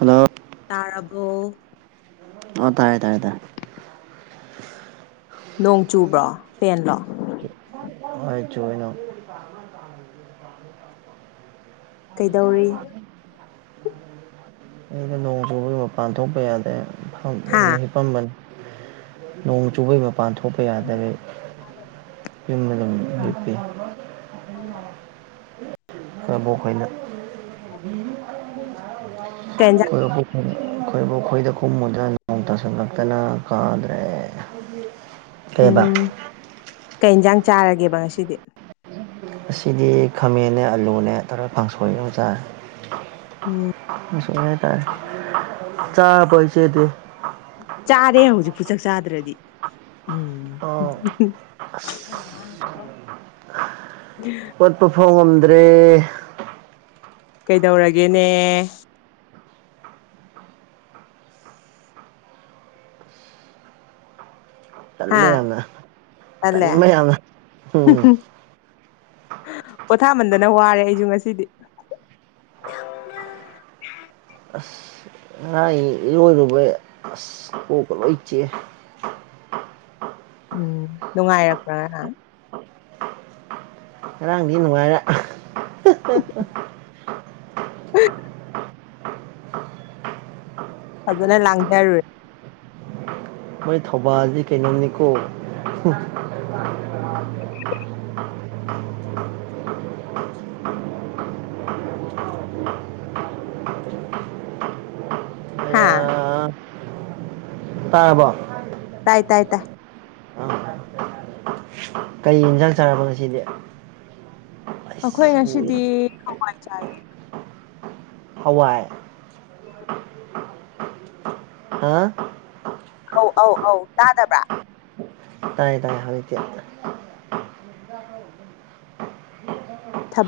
hello ꯇꯥꯔꯕꯣ ꯑꯣ ꯇꯔꯦ ꯇꯔꯦ ꯇ ꯅꯣꯡ ꯆꯨꯕ꯭ꯔꯣ ꯐꯦꯟꯂꯣ ꯍꯣꯏ ꯆꯨꯑ ꯅꯣꯡ ꯀꯩꯗꯧꯔꯤ [unintelligible] ꯑꯩꯅ ꯅꯣꯡ ꯆꯨꯕꯒꯤ ꯃꯄꯥꯟ ꯊꯣꯛꯄ ꯌꯥꯗꯦ ꯍꯥꯥ [unintelligible] ꯍꯤꯐꯝꯕ ꯅꯣꯡ ꯆꯨꯕꯒꯤ ꯃꯄꯥꯟ ꯊꯣꯛꯄ ꯌꯥꯗꯔꯦ [unintelligible] [unintelligible] ꯑꯕꯣꯛꯍꯣꯏꯅ ꯀꯦꯟꯖ [unintelligible] ꯑꯩꯈꯣꯏꯕꯨꯛ ꯈꯣꯏ ꯑꯕꯨꯛ ꯈꯣꯏꯗ ꯀꯣꯡꯃꯨꯗꯅ ꯅꯣꯡ ꯇꯁꯤꯜꯂꯛꯇꯅ ꯀꯥꯗ꯭ꯔꯦ [unintelligible] ꯎꯝ ꯀꯩ ꯏꯟꯁꯥꯡ ꯆꯥꯔꯒꯦꯕ ꯉꯁꯤꯗꯤ ꯑꯁꯤꯗꯤ ꯈꯥꯃꯦꯟꯅꯦ ꯑꯂꯨꯅꯦ ꯇꯧꯔꯒ ꯀꯥꯡꯁꯣꯏ ꯑꯃꯥ ꯆꯔꯦ ꯎꯝ [unintelligible] ꯆꯥꯔꯕꯣ ꯏꯆꯦꯗꯤ ꯆꯥꯔꯦ ꯍꯧꯖꯤꯛꯄꯨ ꯆꯥꯛ ꯆꯥꯗ꯭ꯔꯗꯤ ꯎꯝ ꯑꯣ ꯑꯁ [inaudible] ꯎꯠꯄ ꯐꯥꯎ ꯉꯝꯗ꯭ꯔꯦ ꯀꯩꯗꯧꯔꯒꯦꯅꯦ ꯇꯜꯂꯦ ꯍꯥ ꯌꯥꯝꯅ ꯇꯟꯂꯦ ꯇꯟꯕ ꯌꯥꯝꯅ ꯎꯝ [unintelligible] ꯄꯣꯊꯥꯃꯟꯗꯅ ꯋꯥꯔꯦ ꯑꯩꯁꯨ ꯉꯁꯤꯗꯤ ꯑꯁ ꯉꯥꯏ ꯏꯔꯣꯏꯔꯨꯕꯩ ꯑꯁ ꯀꯣꯛꯀꯥ ꯂꯣꯏꯆꯦ ꯎꯝ ꯅꯨꯡꯉꯥꯏꯔꯛꯄ꯭ꯔ ꯉꯔꯡ ꯉꯔꯥꯡꯗꯤ ꯅꯨꯡꯉꯥꯏꯔ [unintelligible] ꯐꯖꯅ ꯂꯥꯡꯗꯔꯨꯔꯒꯦ ꯃꯣꯏ ꯊꯧꯕꯥꯜꯗꯤ ꯀꯩꯅꯣꯝꯅꯤꯀꯣ ꯑꯌꯥ ꯍꯥꯥ ꯇꯥꯔꯕꯣ ꯇꯥꯏ ꯇꯥꯏ ꯇꯥꯏ ꯑꯥ ꯀꯩ ꯏꯟꯖꯥꯡ ꯆꯥꯔꯕ ꯉꯁꯤꯗꯤ ꯑꯩꯈꯣꯏ ꯑꯁ ꯉꯁꯤꯗꯤ ꯎꯏꯔꯦ ꯍꯋꯥꯏ ꯆꯥꯑꯦ ꯍꯋꯥꯏ ꯍꯥ ꯑꯧ ꯑꯧ ꯑꯧ ꯇꯥꯗꯕ꯭ꯔꯥ ꯇꯥꯏꯌꯦ ꯇꯥꯏꯌꯦ ꯍꯧꯖꯤꯛꯇꯤ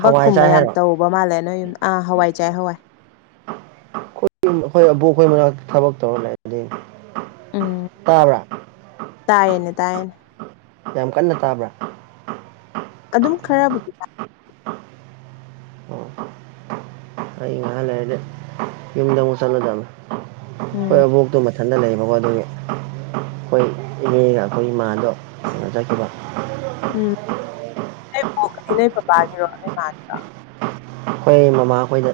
ꯍꯋꯥꯏ ꯆꯥꯏ ꯌꯥꯝ ꯍꯥꯏꯔꯣ ꯇꯧꯕ ꯃꯥꯜꯂꯦ ꯅꯣꯏ ꯌꯨꯝ ꯑꯥ ꯍꯋꯥꯏ ꯆꯥꯏ ꯍꯋꯥꯏ ꯈꯣꯏ ꯌꯨꯝ ꯑꯕꯣꯛ ꯑꯩꯈꯣꯏ ꯃꯅꯥꯛꯇ ꯊꯕꯛ ꯇꯧꯔ ꯂꯩ ꯗꯨꯏꯅꯤ ꯎꯝ ꯇꯥꯕ꯭ꯔꯥ ꯇꯥꯏꯌꯦꯅꯦ ꯇꯥꯏꯌꯦꯅꯦ ꯌꯥꯝ ꯀꯟꯅ ꯇꯥꯕ꯭ꯔꯥ ꯑꯗꯨꯝ ꯈꯔꯕꯨꯗꯤ ꯇꯥꯏ ꯍ ꯂꯩꯔꯗꯤ ꯌꯨꯝꯗ ꯑꯃꯨꯛ ꯆꯠꯂꯨꯗꯕꯅꯦ ꯈꯣꯏ ꯎꯝ ꯑꯕꯣꯛꯇꯣ ꯃꯊꯟꯇ ꯂꯩꯌꯦꯕꯀꯣ ꯑꯗꯨꯒꯤ ꯈꯣꯏ ꯏꯅꯦꯒ ꯑꯩꯈꯣꯏ ꯏꯃꯥꯗꯣ ꯀꯩꯅꯣ ꯆꯠꯈꯤꯕ ꯎꯝ ꯅꯣꯏ ꯕꯣꯛꯇꯤ ꯅꯣꯏ ꯄꯥꯄꯥꯒꯤꯔꯣ ꯅꯣꯏ ꯃꯥꯒꯤꯔꯣ ꯈꯣꯏ ꯃꯃꯥ ꯈꯣꯏꯗ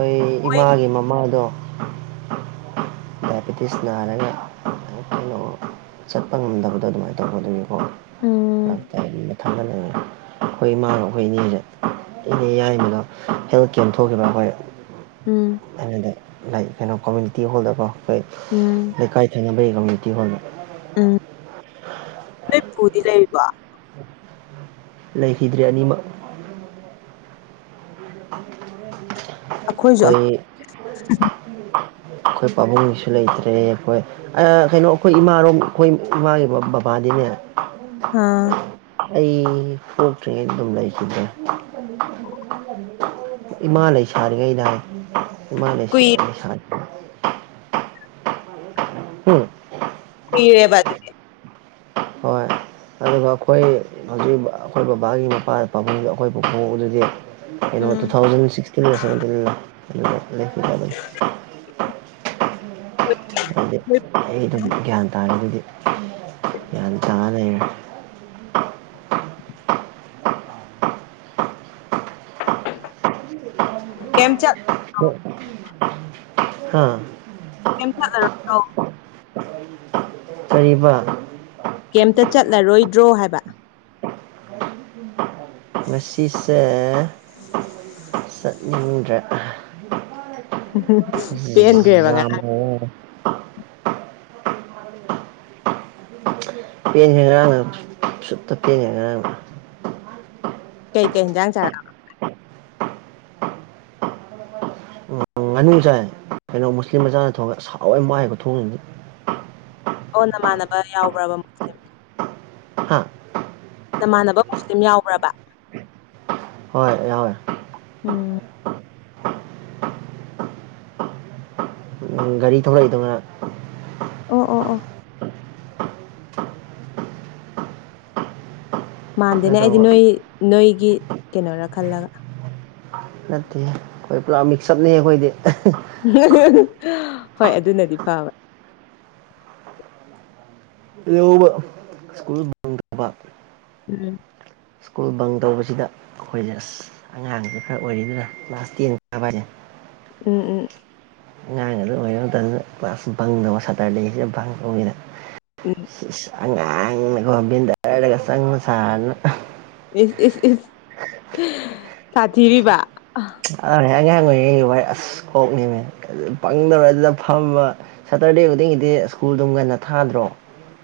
ꯑꯩꯈꯣꯏ ꯃꯣꯏ ꯏꯃꯥꯒꯤ ꯃꯃꯥꯗꯣ ꯗꯥꯏꯕꯦꯇꯤꯁ ꯅꯥꯔꯒ ꯀꯩꯅꯣ ꯆꯠꯄ ꯉꯝꯗꯕꯗꯣ ꯑꯗꯨꯃꯥꯏꯅ ꯇꯧꯕ ꯑꯗꯨꯒꯤ ꯎꯝ [inaudible] ꯈꯣꯏ ꯏꯃꯥꯒ ꯑꯩꯈꯣꯏ ꯏꯅꯦꯗꯣ ꯏꯅꯦ ꯌꯥꯏꯃꯥꯒ ꯍꯦꯜ ꯀꯦꯝ ꯊꯣꯛꯈꯤꯕ ꯑꯩꯈꯣꯏ ꯎꯝ ꯑꯩꯅꯅꯦ ꯅꯩ ꯀꯩꯅꯣ ꯀꯝꯃ꯭ꯌꯨꯅꯤꯇꯤ ꯍꯣꯜꯗꯀꯣ ꯈꯣꯏ ꯎꯝ ꯂꯩꯀꯥꯏ ꯊꯪꯅꯕꯒꯤ ꯀꯃ꯭ꯌꯨꯅꯤꯇꯤ ꯍꯣꯜꯗ ꯎꯝ ꯅꯣꯏ ꯄꯨꯗꯤ ꯂꯩꯔꯤꯕꯣ [inaudible] ꯂꯩꯈꯤꯗ꯭ꯔꯦ ꯑꯅꯤꯃꯛ [unintelligible] ꯑꯩꯈꯣꯏꯁꯨ ꯑꯝ ꯑꯩꯈꯣꯏ ꯄꯥꯕꯨꯡꯒꯤꯁꯨ ꯂꯩꯇ꯭ꯔꯦ ꯑꯩꯈꯣꯏ ꯑ ꯀꯩꯅꯣ ꯑꯩꯈꯣꯏ ꯏꯃꯥꯔꯣꯝ ꯑꯩꯈꯣꯏ ꯏꯃꯥꯒꯤ ꯕꯕꯥꯗꯤꯅꯦ ꯍꯥꯥ ꯑꯩ ꯄꯣꯛꯇ꯭ꯔꯤꯉꯩ ꯗꯨꯝ ꯂꯩꯈꯤꯗꯔꯦ ꯏꯃꯥ ꯂꯩꯁꯥꯔꯤꯉꯩꯗ ꯍꯥꯏ ꯏꯃꯥ ꯂꯩꯁ ꯀꯨꯏꯔꯦ ꯂꯩꯁꯔꯤ ꯎꯝ ꯀꯨꯏꯔꯦꯕ ꯑꯗꯨꯗꯤ ꯍꯣꯏ ꯑꯗꯨꯒ ꯑꯩꯈꯣꯏ ꯍꯧꯖꯤꯛ ꯑꯩꯈꯣꯏ ꯕꯕꯥꯒꯤ ꯃꯄꯥ ꯄꯥꯕꯨꯡꯗꯣ ꯑꯩꯈꯣꯏ ꯄꯨꯄꯨꯗꯨꯗꯤ ꯀꯩꯅꯣ ꯎꯝ ꯇꯨꯊꯥꯎꯖꯟ ꯁꯤꯁꯇꯤꯟ ꯑꯁ꯭ꯋꯥꯏꯗ ꯅꯤ ꯂꯩ ꯂꯩꯈꯤ [inaudible] ꯍꯥꯏꯗꯤ ꯑꯩ ꯑꯗꯨꯝ ꯒ꯭ꯌꯥꯟ ꯇꯥꯕꯗꯨꯗꯤ ꯒ꯭ꯌꯥꯟ ꯇꯥ ꯂꯩꯔꯦ ꯀꯦꯝ ꯆꯠ [inaudible] ꯍꯥꯥ [inaudible] ꯑꯥ ꯀꯔꯤꯕ ꯀꯦꯝꯇ ꯆꯠꯂꯔꯣꯏꯗ꯭ꯔꯣ ꯍꯥꯏꯕ ꯉꯁꯤꯁꯦ ꯆꯠꯅꯤꯡꯗ꯭ꯔꯦ [inaudible] ꯄꯦꯟꯒ꯭ꯔꯦꯕ ꯉꯔꯥꯡ ꯑꯣ ꯄꯦꯟ ꯍꯦꯡꯒ꯭ꯔꯦ ꯁꯨꯇꯣ ꯄꯦꯟ ꯍꯦꯡꯒ꯭ꯔꯦ ꯀꯩ ꯀꯩꯖꯥꯡ ꯆꯥ ꯉꯥꯅꯨ ꯆꯥꯏ ꯀꯩꯅꯣ ꯃꯨꯁꯂꯤꯝ ꯃꯆꯥꯅ ꯊꯣꯡꯉꯒ ꯑꯁ ꯍꯥꯎꯋꯦ ꯃꯥꯏꯈꯨ ꯊꯣꯡꯗꯤ ꯑꯣ ꯅꯃꯥꯟꯅꯕ ꯌꯥꯎꯕ꯭ꯔꯕ ꯃꯨꯁꯂꯤꯝ ꯍꯥ ꯅꯃꯥꯟꯅꯕ ꯃꯨꯁꯂꯤꯝ ꯌꯥꯎꯕ꯭ꯔꯥꯕ ꯍꯣꯏ ꯌꯥꯎꯋꯦ ꯎꯝ ꯒꯥꯔꯤ ꯊꯧꯔꯛꯏꯗꯨꯉꯥ ꯑꯣ ꯑꯣ ꯑꯣ ꯀꯩꯅꯣ ꯃꯥꯟꯗꯦꯅꯦ ꯑꯩꯗꯤ ꯇꯧꯕ ꯅꯣꯏ ꯅꯣꯏꯒꯤ ꯀꯩꯅꯣꯔꯥ ꯈꯜꯂꯒ ꯅꯠꯇꯦ ꯑꯩꯈꯣꯏ ꯄꯨꯔꯥ ꯃꯤꯛꯁꯑꯞꯅꯤ ꯑꯩꯈꯣꯏꯗꯤ ꯍꯣꯏ ꯑꯗꯨꯅꯗꯤ ꯐꯕ ꯁ꯭ꯀꯨꯜ ꯕꯪ ꯇꯧꯕ ꯎꯝ ꯁ꯭ꯀꯨꯜ ꯕꯪ ꯇꯧꯕꯁꯤꯗ ꯑꯩꯈꯣꯏꯅ ꯑꯁ ꯑꯉꯥꯡꯁ ꯈꯔ ꯑꯣꯏꯔꯤ ꯑꯗꯨꯅ ꯀ꯭ꯂꯥꯁ ꯇꯦꯟꯥꯕ ꯍꯥꯏꯅꯤ ꯎꯝ ꯎꯝ ꯑꯉꯥꯡ ꯑꯗꯨ ꯑꯣꯏꯔꯗꯅ ꯀ꯭ꯂꯥꯁ ꯪꯗꯕ ꯁꯥꯇꯔ ꯂꯩꯁꯦ ꯕꯪ ꯇꯧꯕꯅꯤꯅ ꯎꯝ ꯑꯉꯥꯡꯅꯒꯣꯕꯤꯟꯗꯔꯒ ꯁꯪ ꯁꯥꯔꯅ ꯏꯁ ꯏꯁ ꯏꯁ ꯁꯥꯊꯤꯔꯤꯕ ꯑ ꯑꯉꯥꯡ ꯑꯣꯏꯔꯤꯉꯩꯁꯨ ꯚꯥꯏ ꯑꯁ ꯀꯣꯛꯅꯤꯃꯦ ꯄꯪꯗꯧꯔ ꯑꯗꯨꯗ ꯐꯝꯕ ꯁꯇꯔꯗꯦ ꯈꯨꯗꯤꯡꯒꯤꯗꯤ ꯁ꯭ꯀꯨꯜꯗꯨꯝ ꯉꯟꯅ ꯊꯥꯗ꯭ꯔꯣ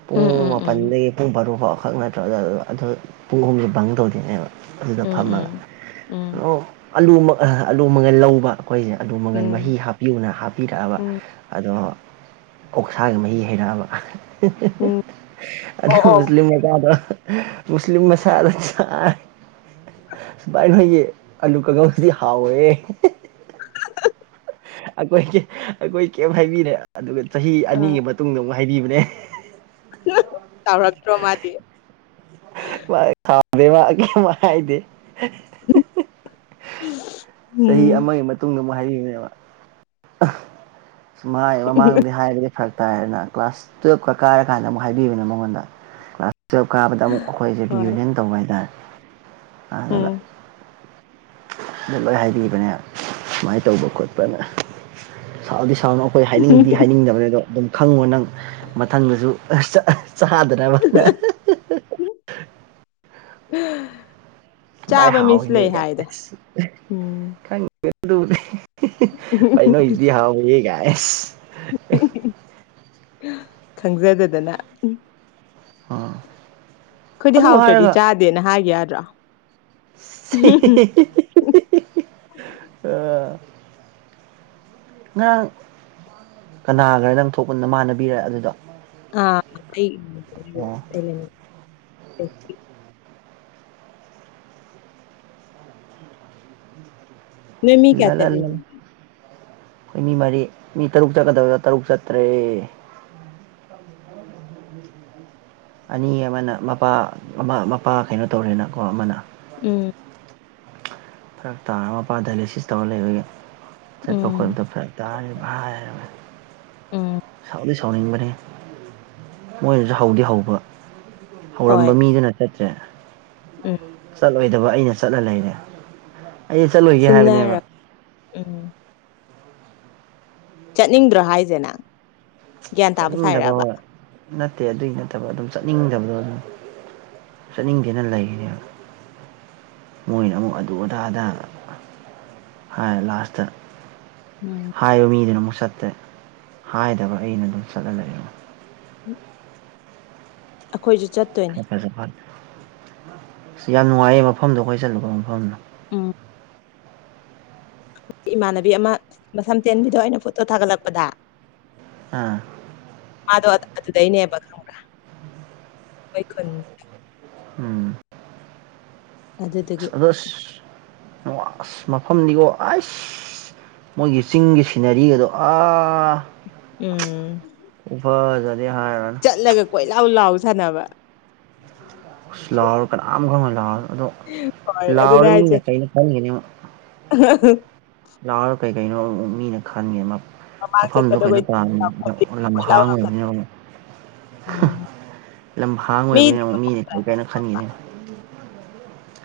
ꯄꯨꯡ ꯎꯝ ꯎꯝ ꯎꯝ ꯃꯥꯄꯜꯗꯒꯤ ꯄꯨꯡ ꯔꯨ ꯐꯥꯎ ꯈꯛ ꯅꯠꯇ꯭ꯔ ꯑꯗꯨ ꯄꯨꯡ ꯍꯨꯝꯁꯦ ꯕꯪ ꯇꯧꯗꯣꯏꯅꯦꯕ ꯑꯗꯨꯗ ꯎꯝ ꯐꯝꯃꯒ ꯎꯝ ꯎꯝ ꯑꯂꯨ ꯑꯂꯨ ꯃꯒꯜ ꯂꯧꯕ ꯑꯩꯈꯣꯏꯁꯦ ꯑꯂꯨ ꯃꯪꯒꯟ ꯎꯝ ꯃꯍꯤ ꯍꯥꯞ ꯄꯤꯌꯨꯅ ꯍꯥꯞꯄꯤꯔꯛꯑꯕ ꯎꯝ ꯑꯗꯣ ꯑꯣꯛꯁꯥꯒꯤ ꯃꯍꯤ ꯍꯩꯔꯛꯑꯕ ꯍ ꯍ ꯍ ꯎꯝ ꯑꯗꯨ ꯑꯣ ꯑꯣ ꯃꯨꯁꯂꯤꯝ ꯃꯆꯥꯗꯣ ꯃꯨꯁꯂꯤꯝ ꯃꯁꯥꯗ ꯆꯥꯏ ꯁꯨꯃꯥꯏꯅ ꯍꯣꯏꯒꯤ ꯑꯂꯨ ꯀꯪꯉ ꯑꯗꯨꯗꯤ ꯍꯥꯎꯋꯦ ꯑꯩꯈꯣꯏꯒꯤ ꯑꯩꯈꯣꯏ ꯀꯩꯝ ꯍꯥꯏꯕꯤꯔꯦ ꯑꯗꯨꯒ ꯆꯍꯤ ꯑꯥ ꯑꯅꯤꯒꯤ ꯃꯇꯨꯡꯗ ꯑꯃꯨꯛ ꯍꯥꯏꯕꯤꯕꯅꯦ ꯁꯥꯎꯔꯛꯇ꯭ꯔꯣ ꯃꯥꯗꯤ ꯃꯥ ꯈꯥꯎꯗꯦ ꯃꯥ ꯀꯩꯝ ꯍꯥꯏꯗꯦ ꯆꯍꯤ ꯎꯝ ꯑꯃꯒꯤ ꯃꯇꯨꯡꯗ ꯑꯃꯨꯛ ꯍꯥꯏꯕꯤꯅꯦꯕ ꯁꯨꯝ ꯃꯥꯏ ꯃꯃꯥꯡꯗꯤ ꯍꯥꯏꯕꯗꯤ ꯐꯔꯛ ꯇꯥꯏꯔꯦꯅ ꯀ꯭ꯂꯥꯁ ꯇꯨꯌꯦꯜꯞꯀ ꯀꯥꯔ ꯀꯥꯟꯗ ꯑꯃꯨꯛ ꯍꯥꯏꯕꯤꯕꯅꯦ ꯃꯉꯣꯟꯗ ꯀ꯭ꯂꯥꯁ ꯇꯨꯌꯦꯜꯞ ꯀꯥꯕꯗ ꯑꯃꯨꯛ ꯑꯩꯈꯣꯏꯖꯦ ꯔꯤ ꯍꯣꯏ ꯌꯨꯅꯤꯌꯟ ꯇꯧꯕ ꯍꯥꯏꯇꯥꯔꯦ ꯑꯗꯨꯒ ꯎꯝ ꯑꯗꯨ ꯂꯣꯏ ꯍꯥꯏꯕꯤꯕꯅꯦ ꯁꯨꯃꯥꯏꯅ ꯇꯧꯕ ꯈꯣꯠꯄꯅ ꯁꯥꯎꯗꯤ ꯁꯥꯎꯅꯨ ꯑꯩꯈꯣꯏ ꯍꯥꯏꯅꯤꯡꯗꯤ ꯍꯥꯏꯅꯤꯡꯗꯕꯅꯦ ꯑꯗꯣ ꯑꯗꯨꯝ ꯈꯪꯉꯣ ꯅꯪ ꯃꯊꯪꯗꯁꯨ ꯆꯥꯗꯅꯕꯅ ꯍꯨꯝ ꯑꯍ ꯚꯥꯏ ꯍꯥꯎꯏꯅꯦꯒ ꯑꯁ ꯎꯝ ꯈꯪꯗꯦ ꯑꯗꯨꯗꯤ ꯍꯤꯍꯤ ꯚꯥꯏ ꯅꯣꯏꯖꯤꯗꯤ ꯍꯥꯥꯎꯏꯍꯦ ꯒꯥꯥ ꯒꯥꯏ ꯑꯦ ꯈꯪꯖꯗꯗꯅ ꯑꯣ ꯑꯩꯈꯣꯏꯗꯤ ꯍꯥꯎꯇ꯭ꯔꯗꯤ ꯆꯥꯗꯦꯅ ꯍꯥꯏꯒꯤ ꯌꯥꯗ꯭ꯔꯣ ꯍꯤ ꯍꯤ ꯍꯤ ꯑ ꯅꯪ ꯀꯅꯥꯒꯔ ꯅꯪ ꯊꯣꯛꯄ ꯅꯃꯥꯟꯅꯕꯤꯔꯥ ꯑꯗꯨꯗꯣ ꯑ ꯑꯣ [unintelligible] ꯅꯣꯏ ꯃꯤ ꯀꯌꯥ ꯂꯂꯂ ꯆꯠꯂꯤꯅꯣ ꯑꯩꯈꯣꯏ ꯃꯤ ꯃꯔꯤ ꯃꯤ ꯇꯔꯨꯛ ꯆꯠꯀꯗꯕꯗ ꯇꯔꯨꯛ ꯆꯠꯇ꯭ꯔꯦ ꯑꯅꯤ ꯑꯃꯅ ꯃꯄꯥ ꯑꯃ ꯃꯄꯥ ꯀꯩꯅꯣ ꯇꯧꯔꯦꯅꯀꯣ ꯑꯃꯅ ꯎꯝ ꯐꯔꯛ ꯇꯥꯔ ꯃꯄꯥ ꯗꯥꯏꯂꯥꯏꯁꯤꯁ ꯇꯧꯔ ꯂꯩꯕꯒꯤ ꯆꯠꯄ ꯎꯝ ꯈꯣꯠꯄꯗꯣ ꯐꯔꯛ ꯇꯥꯔ ꯂꯩ ꯍꯥꯏꯔ ꯎꯝ ꯁꯥꯎꯗꯤ ꯁꯥꯎꯅꯤꯡꯕꯅꯦꯍꯦ ꯃꯣꯏꯅꯖꯨ ꯍꯧꯗꯤ ꯍꯧꯕ ꯍꯣꯏ ꯍꯧꯔꯝꯕ ꯃꯤꯗꯨꯅ ꯆꯠꯇ꯭ꯔꯦ ꯎꯝ ꯆꯠꯂꯣꯏꯗꯕ ꯑꯩꯅ ꯆꯠꯂ ꯂꯩꯔꯦ ꯑꯩꯗꯤ ꯆꯠꯂꯣꯏꯒꯦ ꯍꯥꯏꯕꯅꯦꯕ ꯁꯤꯟꯅꯔ ꯎꯝ ꯆꯠꯅꯤꯡꯗ꯭ꯔꯣ ꯍꯥꯏꯁꯦꯅꯪ ꯆꯠꯅꯤꯡꯗꯕꯣ ꯅꯠꯇꯦ ꯑꯗꯨꯒꯤ ꯅꯠꯇꯕ ꯑꯗꯨꯝ ꯆꯠꯅꯤꯡꯗꯕꯗꯣ ꯑꯗꯨꯝ ꯆꯠꯅꯤꯡꯗꯦꯅ ꯂꯩꯈꯤꯅꯦꯕ ꯃꯣꯏꯅ ꯑꯃꯨꯛ ꯑꯗꯨ ꯑꯗꯥ ꯑꯗꯥ ꯍꯥꯏ ꯂꯥꯁꯇ ꯎꯝ ꯍꯥꯏꯕ ꯃꯤꯗꯨꯅ ꯑꯃꯨꯛ ꯆꯠꯇ꯭ꯔꯦ ꯍꯥꯏꯗꯕ ꯑꯩꯅ ꯑꯗꯨꯝ ꯆꯠꯂ ꯂꯩꯔꯦ [inaudible] ꯑꯩꯈꯣꯏꯖꯨ ꯆꯠꯇꯣꯏ ꯐꯖꯐꯥꯠ ꯑꯁ ꯌꯥꯝ ꯅꯨꯡꯉꯥꯏꯌꯦ ꯃꯐꯝꯗꯣ ꯑꯩꯈꯣꯏ ꯆꯠꯂꯨꯕ ꯃꯐꯝꯗ ꯎꯝ ꯏꯃꯥꯟꯅꯕꯤ ꯑꯃ ꯃꯁꯝ ꯇꯦꯟꯕꯤꯗꯣ ꯑꯩꯅ ꯐꯣꯇꯣ ꯊꯥꯒꯠꯂꯛꯄꯗ ꯎꯝ ꯃꯥꯗꯣ ꯑꯗꯨꯗꯩꯅꯦꯕ ꯈꯪꯕ꯭ꯔꯥ ꯑꯩꯣꯏ ꯈꯨꯨꯟ ꯎꯝ ꯑꯗꯨꯗꯨꯒꯤ ꯑꯁ ꯑꯗ ꯑꯁꯁ ꯃꯐꯝꯅꯤꯀꯣ ꯑꯁ ꯃꯣꯏꯒꯤ ꯆꯤꯡꯒꯤ ꯁꯤꯅꯔꯤ ꯑꯗꯣ ꯑ ꯎꯝ ꯐꯖꯅꯤ ꯍꯥꯏꯔꯅ ꯆꯠꯂꯒ ꯀꯣꯏ ꯂꯥꯎ ꯂꯥꯎ ꯁꯥꯟꯅꯕ ꯂꯥꯎꯔ ꯀꯅꯥꯝ ꯈꯔ ꯑꯃ ꯂꯥꯎꯔ ꯑꯗꯣ ꯍꯣꯏ ꯑꯗꯨꯅꯦ ꯂꯥꯎꯔ ꯍꯥꯏꯁꯦ ꯃꯤꯅ ꯀꯩꯅꯣ ꯈꯟꯒꯅꯤꯛ [unintelligible] ꯂꯥꯛꯑꯣꯔ ꯀꯩ ꯀꯩꯅꯣ ꯑꯃꯨꯛ ꯃꯤꯅ ꯈꯟꯒꯦ ꯃꯃꯥꯡ ꯃꯐꯝꯗꯨ ꯆꯠꯄꯗꯣ ꯀꯩꯅꯣ ꯇꯥꯡꯉ ꯂꯝꯍꯥꯡꯉꯕꯅꯤꯅ ꯑꯣ ꯂꯝꯍꯥꯡ ꯑꯣꯏꯕꯅꯤꯅ ꯑꯃꯨꯛ ꯃꯤꯅꯤ ꯀꯩ ꯀꯅꯣ ꯈꯟꯈꯤꯅꯦ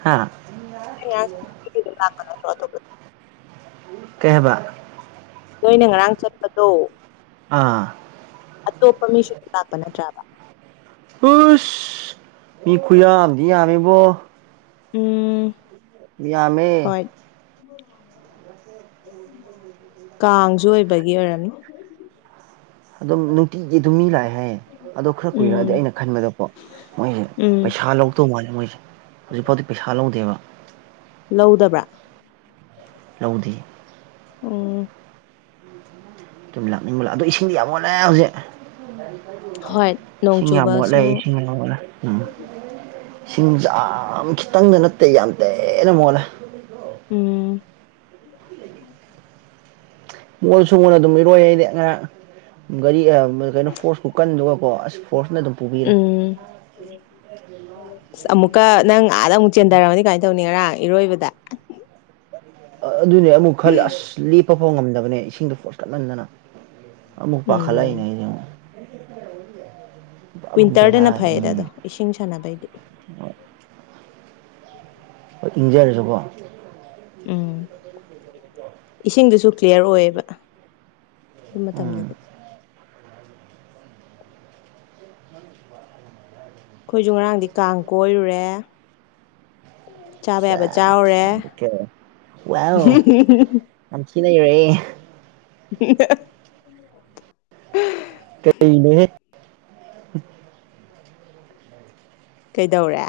ꯍꯥ [unintelligible] ꯀꯩꯍꯕ ꯅ ꯑꯩꯅ ꯉꯔꯥꯡ ꯆꯠꯄꯗꯣ ꯑꯥ ꯑꯇꯣꯞꯄ ꯃꯤꯁꯨ ꯑꯗꯨ ꯂꯥꯛꯄ ꯅꯠꯇ꯭ꯔꯥꯕ ꯄꯨꯁ ꯃꯤꯈꯨꯌꯥꯗꯤ ꯌꯥꯃꯦꯕꯣ ꯎꯝ ꯌꯥ ꯌꯥꯃꯦ ꯍꯣꯏ ꯀꯥꯡꯁꯨ ꯑꯣꯏꯕꯒꯤ ꯑꯣꯏꯔꯝꯅꯤ ꯑꯗꯨꯝ ꯅꯨꯡꯇꯤꯒꯤ ꯑꯗꯨꯝ ꯃꯤ ꯂꯥꯛꯑꯦ ꯍꯥꯏꯌꯦ ꯑꯣ ꯈꯔ ꯀꯨꯏꯔꯛꯑꯗꯤ ꯎꯝ ꯑꯩꯅ ꯈꯟꯕꯗꯀꯣ ꯃꯣꯏꯁꯦ ꯎꯝ ꯄꯩꯁꯥ ꯂꯧ ꯇꯧ ꯃꯥꯜꯂꯦ ꯃꯣꯏꯁꯦ ꯍꯧꯖꯤꯛꯐꯥꯎꯗꯤ ꯄꯩꯁꯥ ꯂꯧꯗꯦꯕ ꯂꯧꯗꯕ꯭ꯔꯥ ꯂꯧꯗꯦ ꯑꯣꯝ ꯇꯨꯝ ꯂꯞꯅꯤꯡꯕꯂ ꯑꯣ ꯏꯁꯤꯡꯗꯤ ꯌꯥꯝꯣꯟ ꯐꯦ ꯍꯧꯖꯤꯛ ꯍꯣꯏ ꯅꯣꯡ ꯏꯁꯤꯡ ꯌꯥꯝ ꯃꯣꯠꯂꯦ ꯆꯨꯕꯁꯨ ꯏꯁꯤꯡ ꯌꯥꯝ ꯃꯣꯠꯂꯦ ꯎꯝ ꯁꯤꯡꯁꯦ ꯌꯥꯝ ꯈꯤꯇꯪꯗ ꯅꯠꯇꯦ ꯌꯥꯝ ꯇꯦꯅ ꯃꯣꯜꯂꯦ ꯎꯝ ꯃꯣꯏꯁꯨ ꯃꯣꯟꯅ ꯑꯗꯨꯝ ꯏꯔꯣꯏ ꯍꯥꯏꯗꯤ ꯉꯔꯥꯡ ꯒꯥꯔꯤ ꯀꯩꯅꯣ ꯐꯣꯔꯁ ꯈꯨꯀꯟꯗꯨꯒꯀꯣ ꯑꯁ ꯀ꯭ꯔꯣꯁꯠꯅ ꯗꯨꯝ ꯄꯨꯕꯤꯔꯦ ꯎꯝ ꯑꯁ ꯑꯃꯨꯛꯀ ꯅꯪ ꯑꯥꯗ ꯑꯃꯨꯛ ꯆꯦꯟꯗꯔꯝꯃꯗꯤ ꯀꯃꯥꯏ ꯇꯧꯅꯤ ꯉꯔꯥꯡ ꯏꯔꯣꯏꯕꯗ ꯑꯗꯨꯅꯦ ꯑꯃꯨꯛ ꯈꯜ ꯑꯁ ꯂꯦꯞꯄ ꯐꯥꯎ ꯉꯝꯗꯕꯅꯦ ꯏꯁꯤꯡꯗꯣ ꯐꯣꯔꯁ ꯀꯟꯃꯟꯗꯅ ꯑꯃꯨꯛ ꯄꯥꯈꯠꯂꯛꯏꯅꯦ ꯎꯝ ꯑꯃꯨꯛ ꯋꯤꯟꯇꯔꯗꯅ ꯐꯩꯌꯦꯗ ꯑꯗꯣ ꯕꯦꯔꯥꯅꯤ ꯏꯁꯤꯡ ꯁꯥꯟꯅꯕꯩꯗꯤ ꯎ [inaudible] ꯍꯣꯏ ꯏꯟꯖꯔꯁꯨꯕꯣ ꯎꯝ ꯏꯁꯤꯡꯗꯨꯁꯨ ꯀ꯭ꯂꯤꯌꯥꯔ ꯑꯣꯏꯌꯦꯕ ꯑꯗꯨꯝ ꯎꯝ ꯃꯇꯝꯗꯗꯤ [inaudible] ꯑꯩꯈꯣꯏꯁꯨ ꯉꯔꯥꯡꯗꯤ ꯀꯥꯡ ꯀꯣꯏꯔꯨꯔꯦ ꯆꯥꯕ ꯌꯥꯕ ꯆꯥꯔꯦ ꯋꯥꯎ ꯌꯥꯝ ꯊꯤꯅꯩꯔꯦ ꯎ ꯀꯩꯅꯦ ꯀꯩꯗꯧꯔꯦ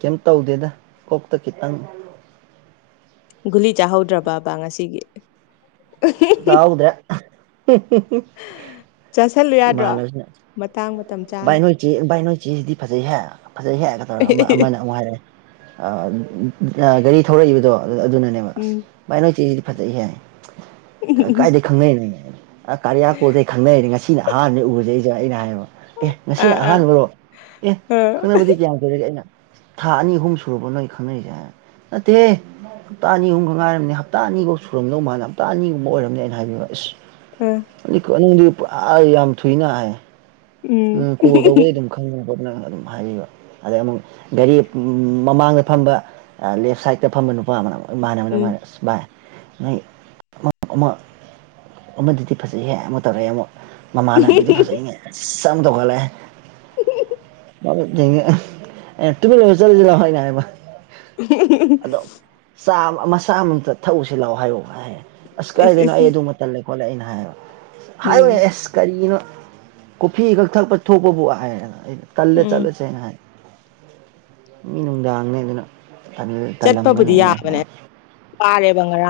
ꯀꯩꯝ ꯇꯧꯗꯦꯗ ꯀꯣꯛꯇ ꯈꯤꯇꯪ ꯒꯨꯂꯤ ꯆꯥꯍꯧꯗ꯭ꯔꯕꯕꯕꯥ ꯉꯁꯤꯒꯤ ꯍꯥꯎꯗ꯭ꯔꯦ ꯆꯥꯁꯜꯂꯨ ꯌꯥꯗ꯭ꯔꯣ ꯃꯇꯥꯡ ꯃꯇꯝ ꯆꯥꯅ ꯕꯥꯏ ꯅꯣꯏ ꯆꯦꯖꯤꯗꯤ ꯐꯖꯩꯍꯦ ꯐꯖꯩꯍꯦ ꯑꯃ ꯑꯃꯅ ꯍꯥꯏꯔꯛꯑꯦ ꯒꯥꯔꯤ ꯊꯧꯔꯛꯏꯕꯗꯣ ꯑꯗꯨꯅꯅꯦꯕ ꯎꯝ ꯚꯥꯏ ꯅꯣꯏ ꯆꯦꯖꯤꯗꯤ ꯐꯖꯩꯍꯦ ꯀꯥꯏꯗꯩ ꯈꯪꯅꯩꯅ ꯀꯔꯤꯌꯥꯀꯣꯜꯗꯩ ꯈꯪꯅꯩꯅꯦ ꯉꯁꯤꯅ ꯑꯍꯥꯟꯕꯅꯦ ꯎꯔꯤꯖꯦ ꯑꯩꯅ ꯍꯥꯏꯌꯦꯕ ꯑꯦ ꯉꯁꯤꯅ ꯑꯥ ꯑꯥ ꯑꯍꯥꯟꯕꯔꯣ ꯑꯦ ꯑꯥ ꯈꯪꯅꯕꯗꯤ ꯀꯌꯥꯝ ꯀꯨꯏꯔꯒꯦ ꯑꯩꯅ ꯊꯥ ꯑꯅꯤ ꯍꯨꯝ ꯁꯨꯔꯕꯣ ꯅꯣꯏ ꯈꯪꯅꯔꯤꯁꯦ ꯍꯥꯏ ꯅꯠꯇꯦ ꯍꯞꯇꯥ ꯑꯅꯤ ꯑꯍꯨꯝꯒ ꯉꯥꯏꯔꯝꯅꯦ ꯍꯞꯇꯥ ꯑꯅꯤꯐꯧ ꯁꯨꯔꯝꯗꯧ ꯃꯥꯜꯂ ꯍꯞꯇꯥ ꯑꯅꯤꯒꯨꯝꯕ ꯑꯣꯏꯔꯝꯅꯦꯅ ꯍꯥꯏꯕꯤꯕ ꯑꯦꯁ ꯎꯝ ꯅꯪꯗꯤ ꯄꯨꯔꯥ ꯌꯥꯝ ꯊꯨꯏꯅ ꯍꯥꯏ ꯎꯝ ꯀꯣꯜ ꯇꯧꯕꯩ ꯑꯗꯨꯝ ꯈꯪꯅꯤꯡꯕ ꯅꯪ ꯑꯗꯨꯝ ꯍꯥꯏꯕꯤꯕ ꯑꯗꯩ ꯑꯃꯨꯛ ꯒꯥꯔꯤ ꯃꯃꯥꯡꯗ ꯐꯝꯕ ꯂꯦꯞ ꯁꯥꯏꯠꯇ ꯐꯝꯕ ꯅꯨꯄꯥ ꯑꯃꯅ ꯑꯃꯨꯛ ꯃꯥꯟꯅꯕꯅ ꯎꯝ ꯃꯥꯟꯅꯁꯤ ꯚꯥꯏ ꯅꯣꯏ ꯑꯃ ꯑꯃꯗꯨꯗꯤ ꯐꯖꯩꯍꯦ ꯑꯃꯨꯛ ꯇꯧꯔꯛꯑꯦ ꯑꯃꯨꯛ ꯃꯃꯥꯟꯅꯕꯤꯗꯨ ꯐꯖꯩꯅꯦ ꯑꯁ ꯆꯪ ꯇꯧꯈꯠꯂꯦ [unintelligible] ꯑꯩ ꯇꯨꯃꯤꯟꯅ ꯂꯩꯑꯣ ꯆꯠꯂꯁꯤ ꯂꯥꯎ ꯑꯩꯅ ꯍꯥꯏꯕ ꯑꯗꯣ ꯥ ꯃꯁꯥ ꯑꯃꯃꯝꯇ ꯊꯛꯎꯁꯤ ꯂꯥꯛꯑꯣ ꯍꯥꯏꯌꯣ ꯍꯥꯏ ꯑꯁ ꯏꯁ ꯀꯥꯏꯗꯅꯣ ꯏꯁ ꯑꯩ ꯑꯗꯨ ꯇꯜꯂꯦ ꯈꯣꯠꯂꯦ ꯑꯩꯅ ꯍꯥꯏꯌꯦꯕ ꯍꯥꯏꯋꯦ ꯎꯝ ꯑꯦꯁ ꯀꯔꯤꯅꯣ ꯀꯣꯐꯤ ꯈꯛ ꯊꯛꯄ ꯊꯣꯛꯄꯕꯨ ꯍꯥꯏ ꯇꯜꯂꯦ ꯎꯝ ꯆꯠꯂꯁꯦ ꯍꯥꯏ ꯃꯤ ꯅꯨꯡꯗꯥꯡꯅꯦ ꯑꯗꯨꯅ ꯑꯗꯨ ꯇꯜꯂꯝꯒꯅꯤ ꯑꯩꯅ ꯄꯥꯔꯦ ꯕꯪꯔꯥ